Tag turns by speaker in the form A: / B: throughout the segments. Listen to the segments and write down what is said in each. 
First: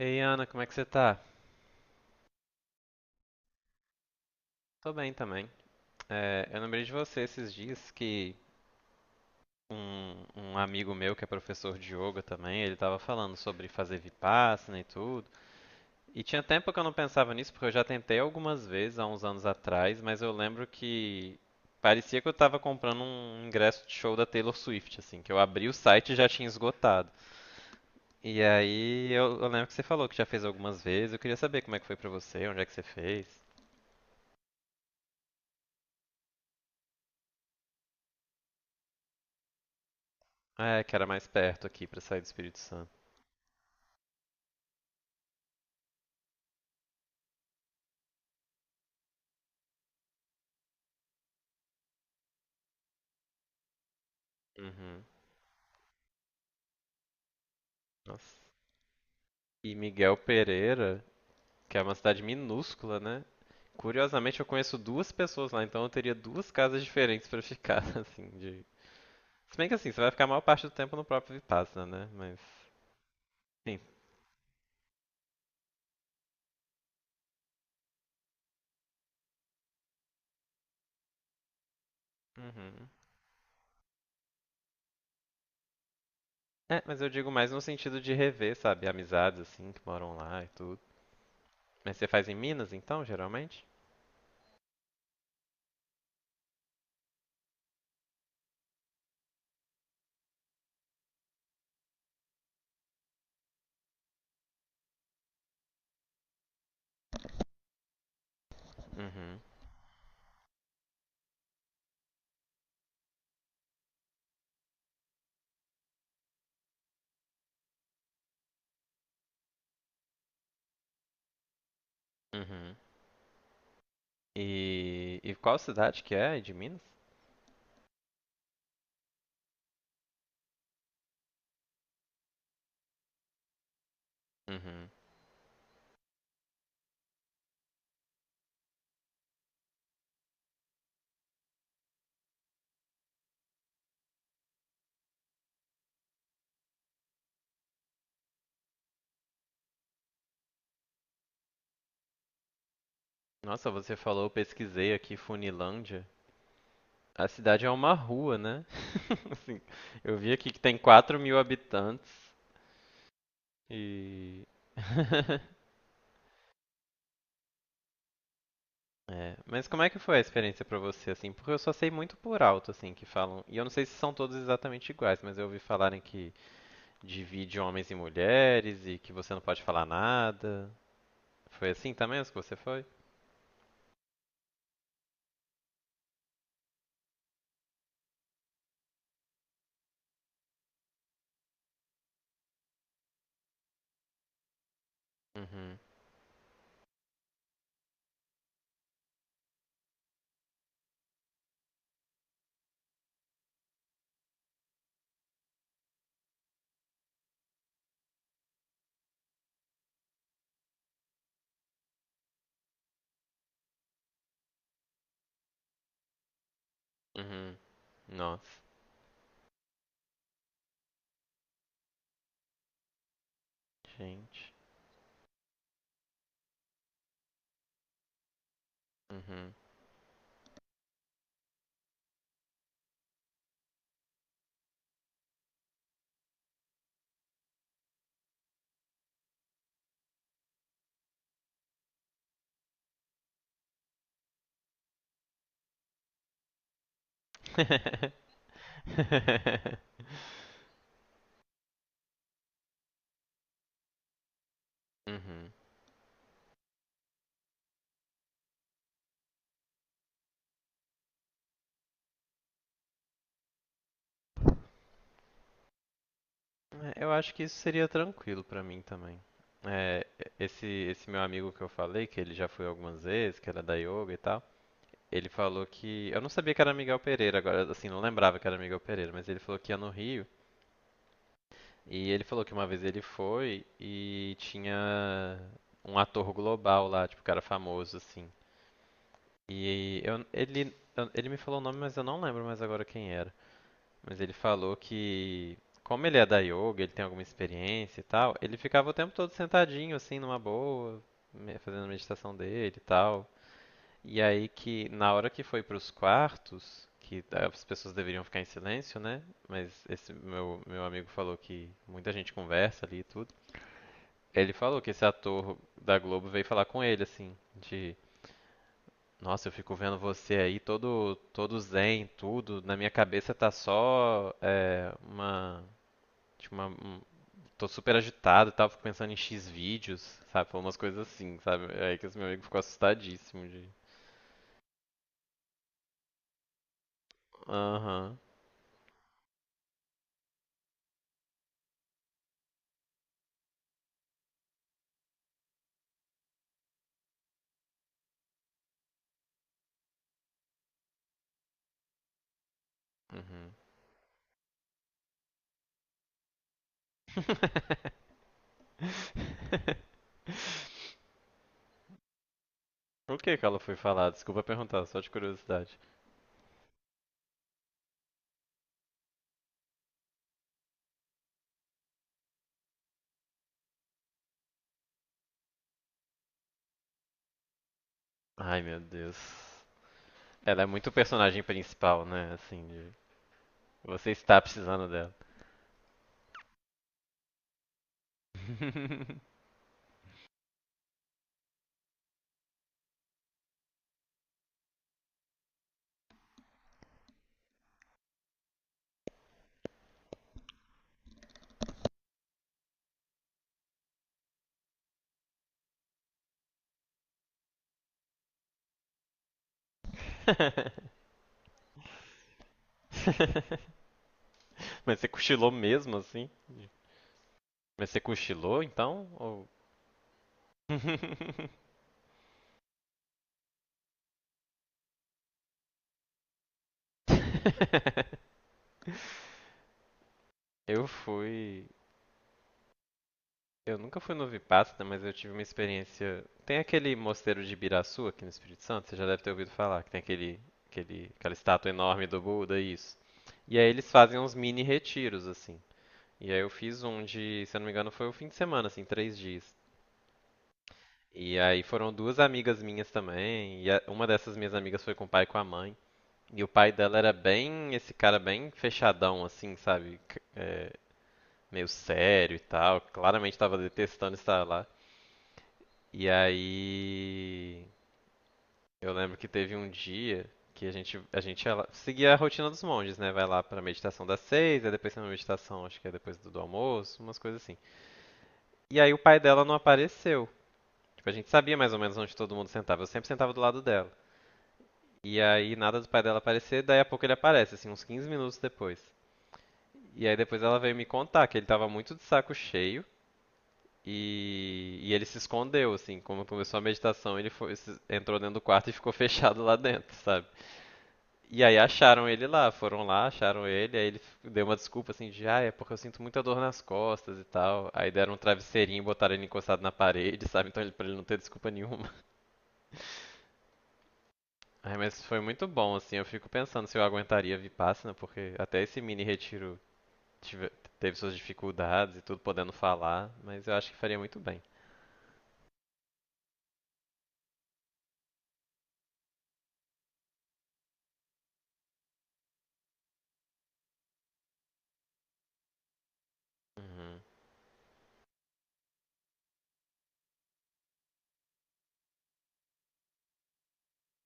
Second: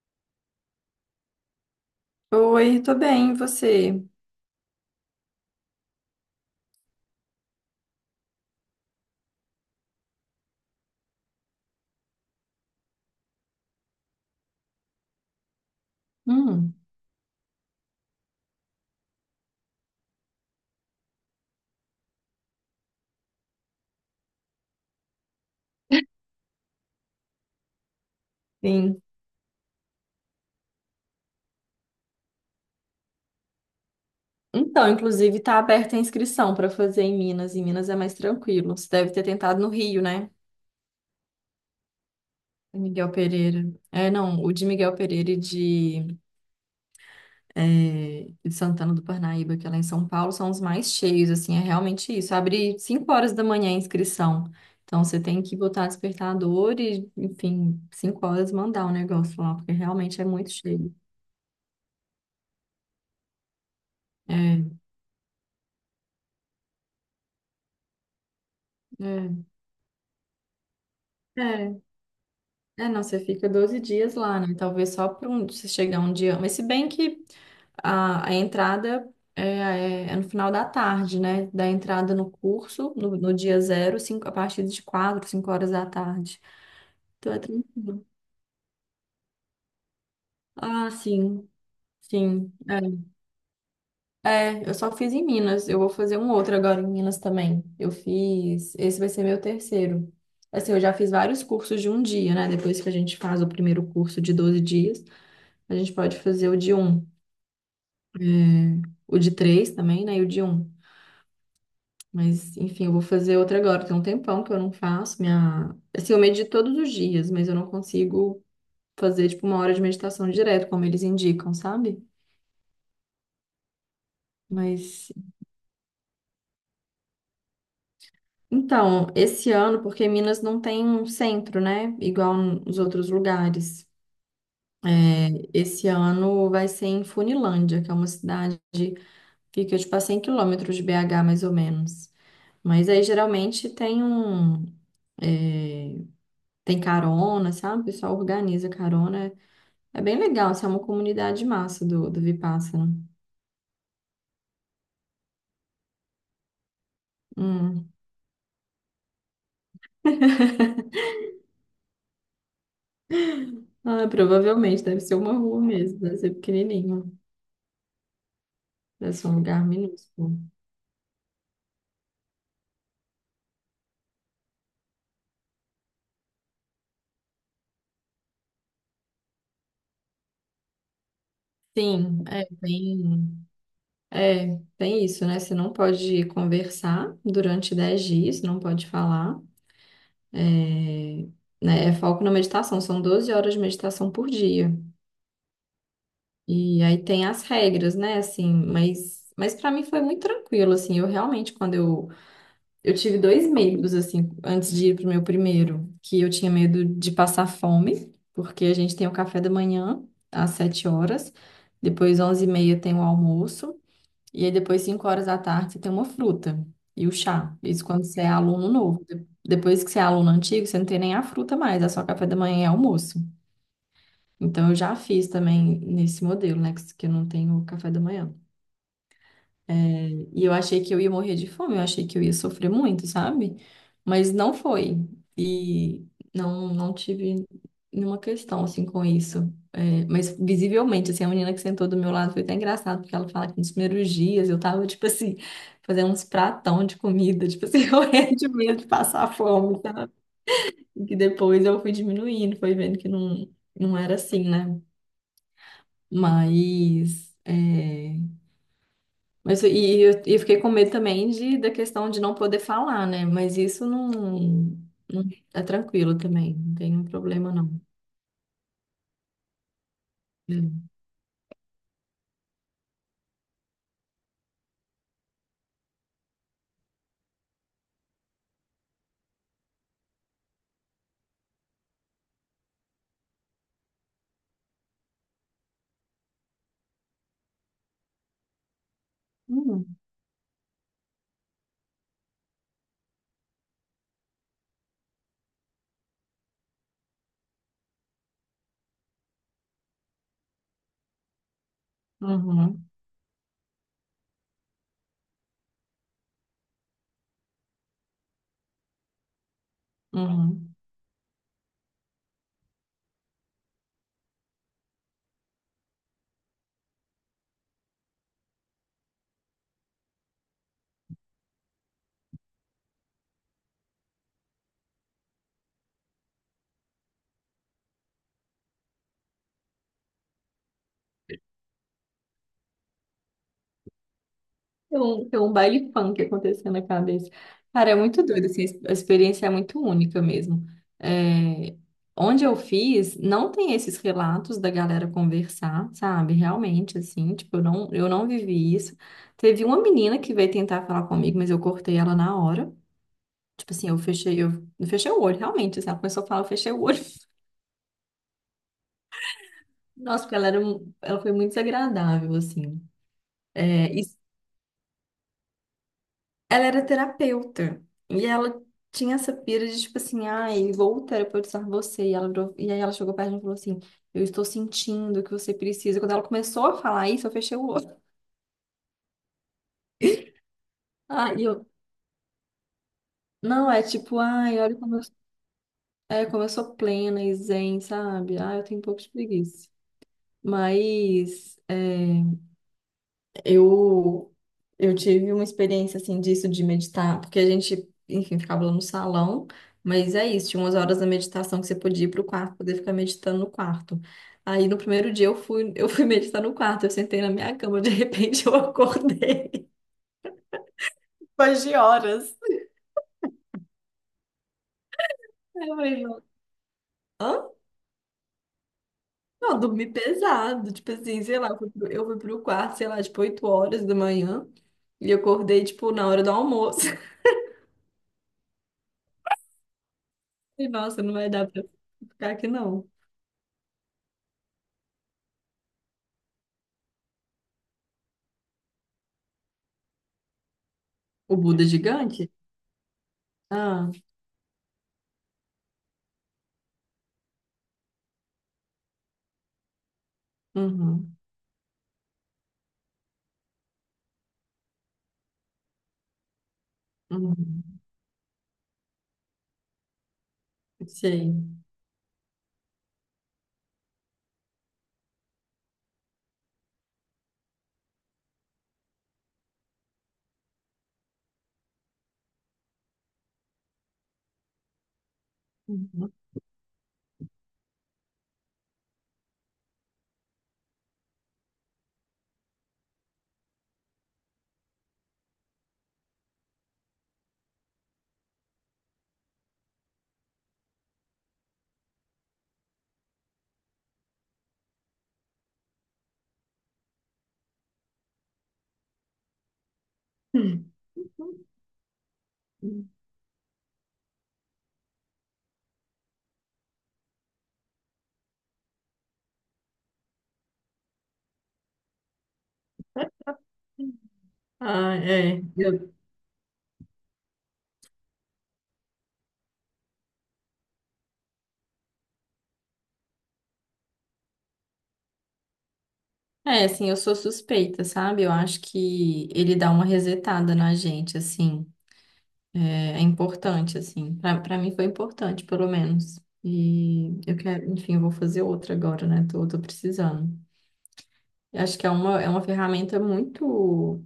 A: Ei, Ana, como é que você tá?
B: Oi, tô bem, e você?
A: Tô bem também. É, eu lembrei de você esses dias que um amigo meu que é professor de yoga também, ele tava falando sobre fazer vipassana e tudo. E tinha tempo
B: Hum,
A: que eu não pensava nisso, porque eu já tentei algumas vezes há uns anos atrás, mas eu lembro que parecia que eu tava comprando um ingresso de show da Taylor Swift, assim, que eu abri o site e já tinha esgotado. E
B: sim.
A: aí eu lembro que você falou que já fez algumas vezes. Eu queria saber como é que foi pra você, onde é que você fez.
B: Então, inclusive, tá aberta a inscrição para fazer em Minas. Em Minas é mais tranquilo. Você deve ter tentado no Rio, né?
A: É, que era mais perto aqui pra sair do Espírito Santo.
B: Miguel Pereira. É, não, o de Miguel Pereira e de Santana do Parnaíba, que é lá em São Paulo, são os mais cheios, assim, é realmente isso. Abre 5 horas da manhã a inscrição.
A: Uhum.
B: Então, você tem que botar despertador e, enfim, cinco
A: Nossa.
B: horas mandar o negócio lá, porque
A: E Miguel
B: realmente é muito cheio.
A: Pereira, que é uma cidade minúscula, né? Curiosamente, eu
B: É,
A: conheço duas pessoas lá, então eu teria duas casas diferentes pra ficar, assim, de... Se bem que assim, você vai ficar a maior parte do tempo no próprio
B: é.
A: Vipassana, né? Mas,
B: É, não, você fica doze
A: sim.
B: dias lá, né? Talvez só para um, você chegar um dia. Mas se bem que a entrada é no final da tarde, né? Da entrada no
A: Uhum.
B: curso, no dia zero, cinco, a partir de 4 5 horas da tarde.
A: É, mas eu digo
B: Então é
A: mais no sentido
B: tranquilo.
A: de rever, sabe? Amizades, assim, que moram lá e tudo.
B: Ah, sim,
A: Mas você faz em
B: sim.
A: Minas, então,
B: É.
A: geralmente?
B: É, eu só fiz em Minas. Eu vou fazer um outro agora em Minas também. Eu fiz. Esse vai ser meu terceiro. Assim, eu já fiz vários cursos de um dia, né? Depois que a gente faz o primeiro curso de 12 dias, a gente pode fazer o de um. É, o de
A: Uhum.
B: três também, né? E o de um. Mas, enfim, eu vou fazer outra agora. Tem um tempão que eu não faço. Minha... Assim, eu medito todos os dias, mas eu não consigo fazer, tipo, uma hora de meditação direto, como eles indicam, sabe?
A: Uhum.
B: Mas,
A: E qual cidade que é de Minas?
B: então, esse ano, porque Minas não tem um centro, né? Igual nos outros lugares.
A: Uhum.
B: É, esse ano vai ser em Funilândia, que é uma cidade que fica, tipo, a 100 quilômetros de BH, mais ou menos. Mas aí, geralmente, tem um... é, tem carona, sabe? O pessoal organiza carona. É bem legal, assim, é uma comunidade massa do Vipassana.
A: Nossa, você falou, eu pesquisei aqui Funilândia. A cidade é
B: Hum.
A: uma rua, né? Assim, eu vi aqui que tem 4.000 habitantes
B: Ah,
A: e.
B: provavelmente deve ser uma rua mesmo, deve ser pequenininho, deve ser um
A: É,
B: lugar
A: mas como é que foi a
B: minúsculo.
A: experiência pra você, assim? Porque eu só sei muito por alto, assim, que falam. E eu não sei se são todos exatamente iguais, mas eu ouvi falarem que divide homens e mulheres e que você não pode falar nada. Foi assim também
B: Sim,
A: as que
B: é,
A: você foi?
B: bem, é, tem isso, né? Você não pode conversar durante 10 dias, não pode falar, é, né? É foco na meditação, são 12 horas de meditação por dia.
A: Uhum,
B: E aí tem as regras, né? Assim, mas para mim foi muito tranquilo, assim, eu realmente, quando eu tive dois medos, assim, antes de ir pro meu primeiro, que eu tinha medo de passar fome, porque a gente tem o café da manhã às 7 horas, depois 11h30 tem o almoço, e aí depois 5 horas da tarde você tem uma fruta e o chá.
A: uhum.
B: Isso quando você é
A: Nossa,
B: aluno novo. Depois que você é aluno antigo, você não tem nem a fruta mais, é só café da manhã e almoço.
A: gente.
B: Então eu já fiz também nesse modelo, né, que eu não tenho café da manhã.
A: Uhum.
B: E eu achei que eu ia morrer de fome, eu achei que eu ia sofrer muito, sabe? Mas não foi. E não tive nenhuma questão, assim, com isso. É, mas visivelmente, assim, a menina que sentou do meu lado foi até engraçado, porque ela fala que nos primeiros dias eu tava, tipo assim, fazendo uns pratão de comida, tipo assim, morrendo de medo de passar fome, sabe? E que depois eu fui diminuindo, foi vendo que não, não era assim, né?
A: Uhum.
B: Mas... é, mas e eu fiquei com medo também de, da questão de não poder falar, né? Mas isso não, não- é tranquilo também, não tem
A: É,
B: um
A: eu acho que
B: problema
A: isso
B: não.
A: seria tranquilo pra mim também. É, esse,
B: É.
A: esse meu amigo que eu falei, que ele já foi algumas vezes, que era da yoga e tal, ele falou que. Eu não sabia que era Miguel Pereira, agora, assim, não lembrava que era Miguel Pereira, mas ele falou que ia no Rio. E ele falou que uma vez ele foi e tinha um ator global lá, tipo, cara famoso, assim.
B: Uhum,
A: E ele me falou o nome, mas eu não lembro mais agora quem era. Mas ele falou que, como ele é da yoga, ele tem alguma experiência e tal, ele ficava o tempo todo sentadinho, assim, numa boa, fazendo a meditação dele e
B: uhum,
A: tal. E aí que, na hora que foi pros quartos, que as pessoas deveriam ficar em silêncio, né? Mas esse meu,
B: uhum.
A: meu amigo falou que muita gente conversa ali e tudo. Ele falou que esse ator da Globo veio falar com ele, assim, de... Nossa, eu fico vendo você aí todo todo zen, tudo. Na minha cabeça tá só é, uma Tipo, uma, um- tô super agitado e tal, fico pensando em X vídeos, sabe? Falou umas coisas assim, sabe? É aí que esse meu amigo ficou assustadíssimo de.
B: Tem um baile funk acontecendo na cabeça. Cara, é
A: Aham.
B: muito doido, assim, a experiência é muito única mesmo. É, onde eu fiz, não tem esses relatos da galera conversar, sabe? Realmente, assim, tipo, eu não vivi isso. Teve uma menina que veio tentar falar comigo, mas eu cortei ela na hora.
A: Uhum.
B: Tipo assim, eu fechei o olho, realmente. Assim, ela começou a falar, eu fechei o olho. Nossa, porque ela foi muito desagradável, assim.
A: Por que que ela foi
B: É, e
A: falar? Desculpa perguntar, só de curiosidade.
B: ela era terapeuta. E ela tinha essa pira de, tipo assim, ai, vou terapeutizar você. E aí ela chegou perto de mim e falou assim, eu estou sentindo que você precisa. Quando ela começou a falar isso, eu fechei o olho.
A: Ai, meu Deus. Ela é muito
B: Ah,
A: personagem
B: e eu,
A: principal, né? Assim, de...
B: não, é
A: você
B: tipo,
A: está
B: ai, olha
A: precisando
B: como eu,
A: dela.
B: é, como eu sou plena e zen, sabe? Ah, eu tenho um pouco de preguiça. Mas, é. Eu, eu tive uma experiência assim disso de meditar, porque a gente, enfim, ficava lá no salão, mas é isso, tinha umas horas da meditação que você podia ir pro quarto, poder ficar meditando no quarto. Aí no primeiro dia eu fui meditar no quarto, eu sentei na minha cama, de repente eu acordei depois de horas.
A: Você cochilou
B: Aí eu
A: mesmo,
B: falei, não,
A: assim? Mas você cochilou, então? Ou...
B: eu dormi pesado, tipo assim, sei lá, eu fui pro, eu fui pro quarto, sei lá, tipo 8 horas da manhã, e eu acordei, tipo, na hora do almoço. Falei,
A: Eu
B: nossa, não vai dar pra
A: fui.
B: ficar aqui não.
A: Eu nunca fui no Vipassana, mas eu tive uma experiência. Tem aquele mosteiro de Ibiraçu aqui no Espírito Santo, você já deve ter ouvido falar, que tem aquela
B: O Buda é
A: estátua enorme do
B: gigante?
A: Buda, isso. E aí eles
B: Ah,
A: fazem uns mini retiros, assim. E aí eu fiz um de, se eu não me engano, foi o fim de semana, assim, 3 dias.
B: uhum,
A: E aí foram duas amigas minhas também, e uma dessas minhas amigas foi com o pai e com a mãe. E o pai dela era
B: uhum,
A: bem, esse cara bem fechadão, assim, sabe? É,
B: sei.
A: meio sério e tal. Claramente tava detestando estar lá. E aí. Eu lembro que teve um dia que a gente seguia a rotina dos monges, né? Vai lá pra meditação das 6h, aí depois tem uma meditação, acho que é
B: Uhum.
A: depois do almoço, umas coisas assim. E aí o pai dela não apareceu. Tipo, a gente sabia mais ou menos onde todo mundo sentava. Eu sempre sentava do lado dela. E aí nada do pai dela aparecer, daí a pouco ele aparece, assim, uns 15 minutos depois. E aí depois ela veio me contar que ele tava muito de saco cheio e ele se escondeu, assim, como começou a meditação, ele foi, entrou dentro do quarto e ficou fechado lá dentro, sabe? E aí acharam ele lá, foram
B: Hum.
A: lá, acharam ele, aí ele deu uma desculpa assim de, ah, é porque eu sinto muita dor nas costas e tal. Aí deram um travesseirinho e botaram ele encostado na parede, sabe? Então ele, pra ele não ter desculpa nenhuma. Ai,
B: Ah,
A: mas foi
B: é.
A: muito bom,
B: Eu,
A: assim, eu fico pensando se eu aguentaria Vipassana, porque até esse mini retiro tive- teve suas dificuldades e tudo, podendo falar, mas eu acho que faria muito bem.
B: é, assim, eu sou suspeita, sabe? Eu acho que ele dá uma resetada na gente, assim. É, é importante, assim. Pra mim foi importante, pelo menos.
A: Uhum,
B: E eu quero, enfim, eu vou fazer outra agora, né? Tô precisando. Eu acho que é uma ferramenta muito.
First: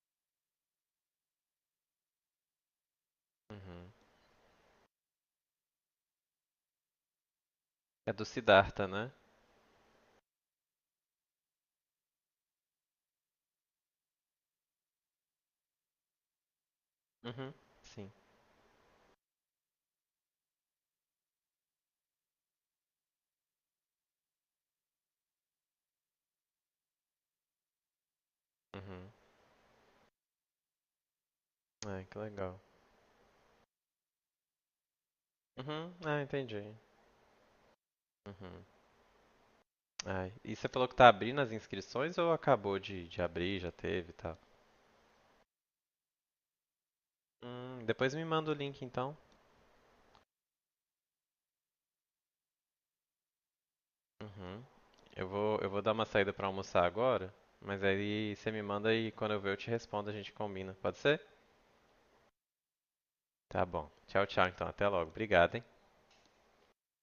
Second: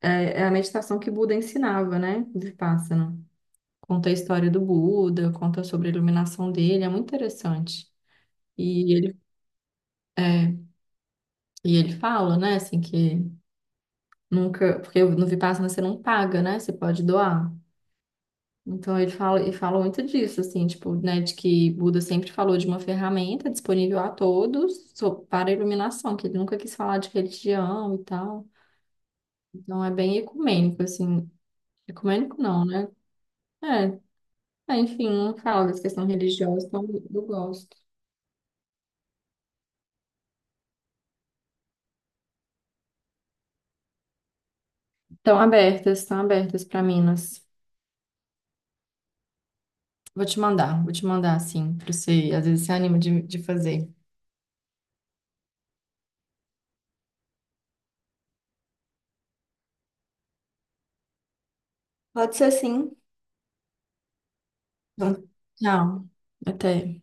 B: É, é a meditação que Buda ensinava, né? De pássaro.
A: uhum.
B: Conta a história do Buda, conta sobre a iluminação dele, é muito interessante.
A: É do Siddhartha,
B: E
A: né?
B: ele, é, e ele fala, né, assim, que nunca, porque no Vipassana você não paga, né, você pode doar.
A: Uhum, sim.
B: Então ele fala muito disso, assim, tipo, né, de que Buda sempre falou de uma ferramenta disponível a todos para a iluminação, que ele nunca quis falar de religião e tal.
A: Uhum.
B: Então é bem ecumênico, assim,
A: Ai, que
B: ecumênico
A: legal.
B: não, né? É, é, enfim, não fala dessa
A: Uhum.
B: questão
A: Ah,
B: religiosa,
A: entendi.
B: então eu gosto.
A: Uhum. Ai, e você falou que tá abrindo as inscrições ou acabou de abrir, já teve e tal?
B: Estão abertas para Minas.
A: Depois me manda o link então.
B: Vou te mandar assim, para você, às vezes você anima de fazer.
A: Uhum. Eu vou dar uma saída pra almoçar agora, mas aí você me manda e quando eu ver eu te respondo, a gente combina, pode ser?
B: Pode ser sim.
A: Tá bom. Tchau, tchau, então até logo.
B: Então,
A: Obrigado, hein?
B: tchau. Até.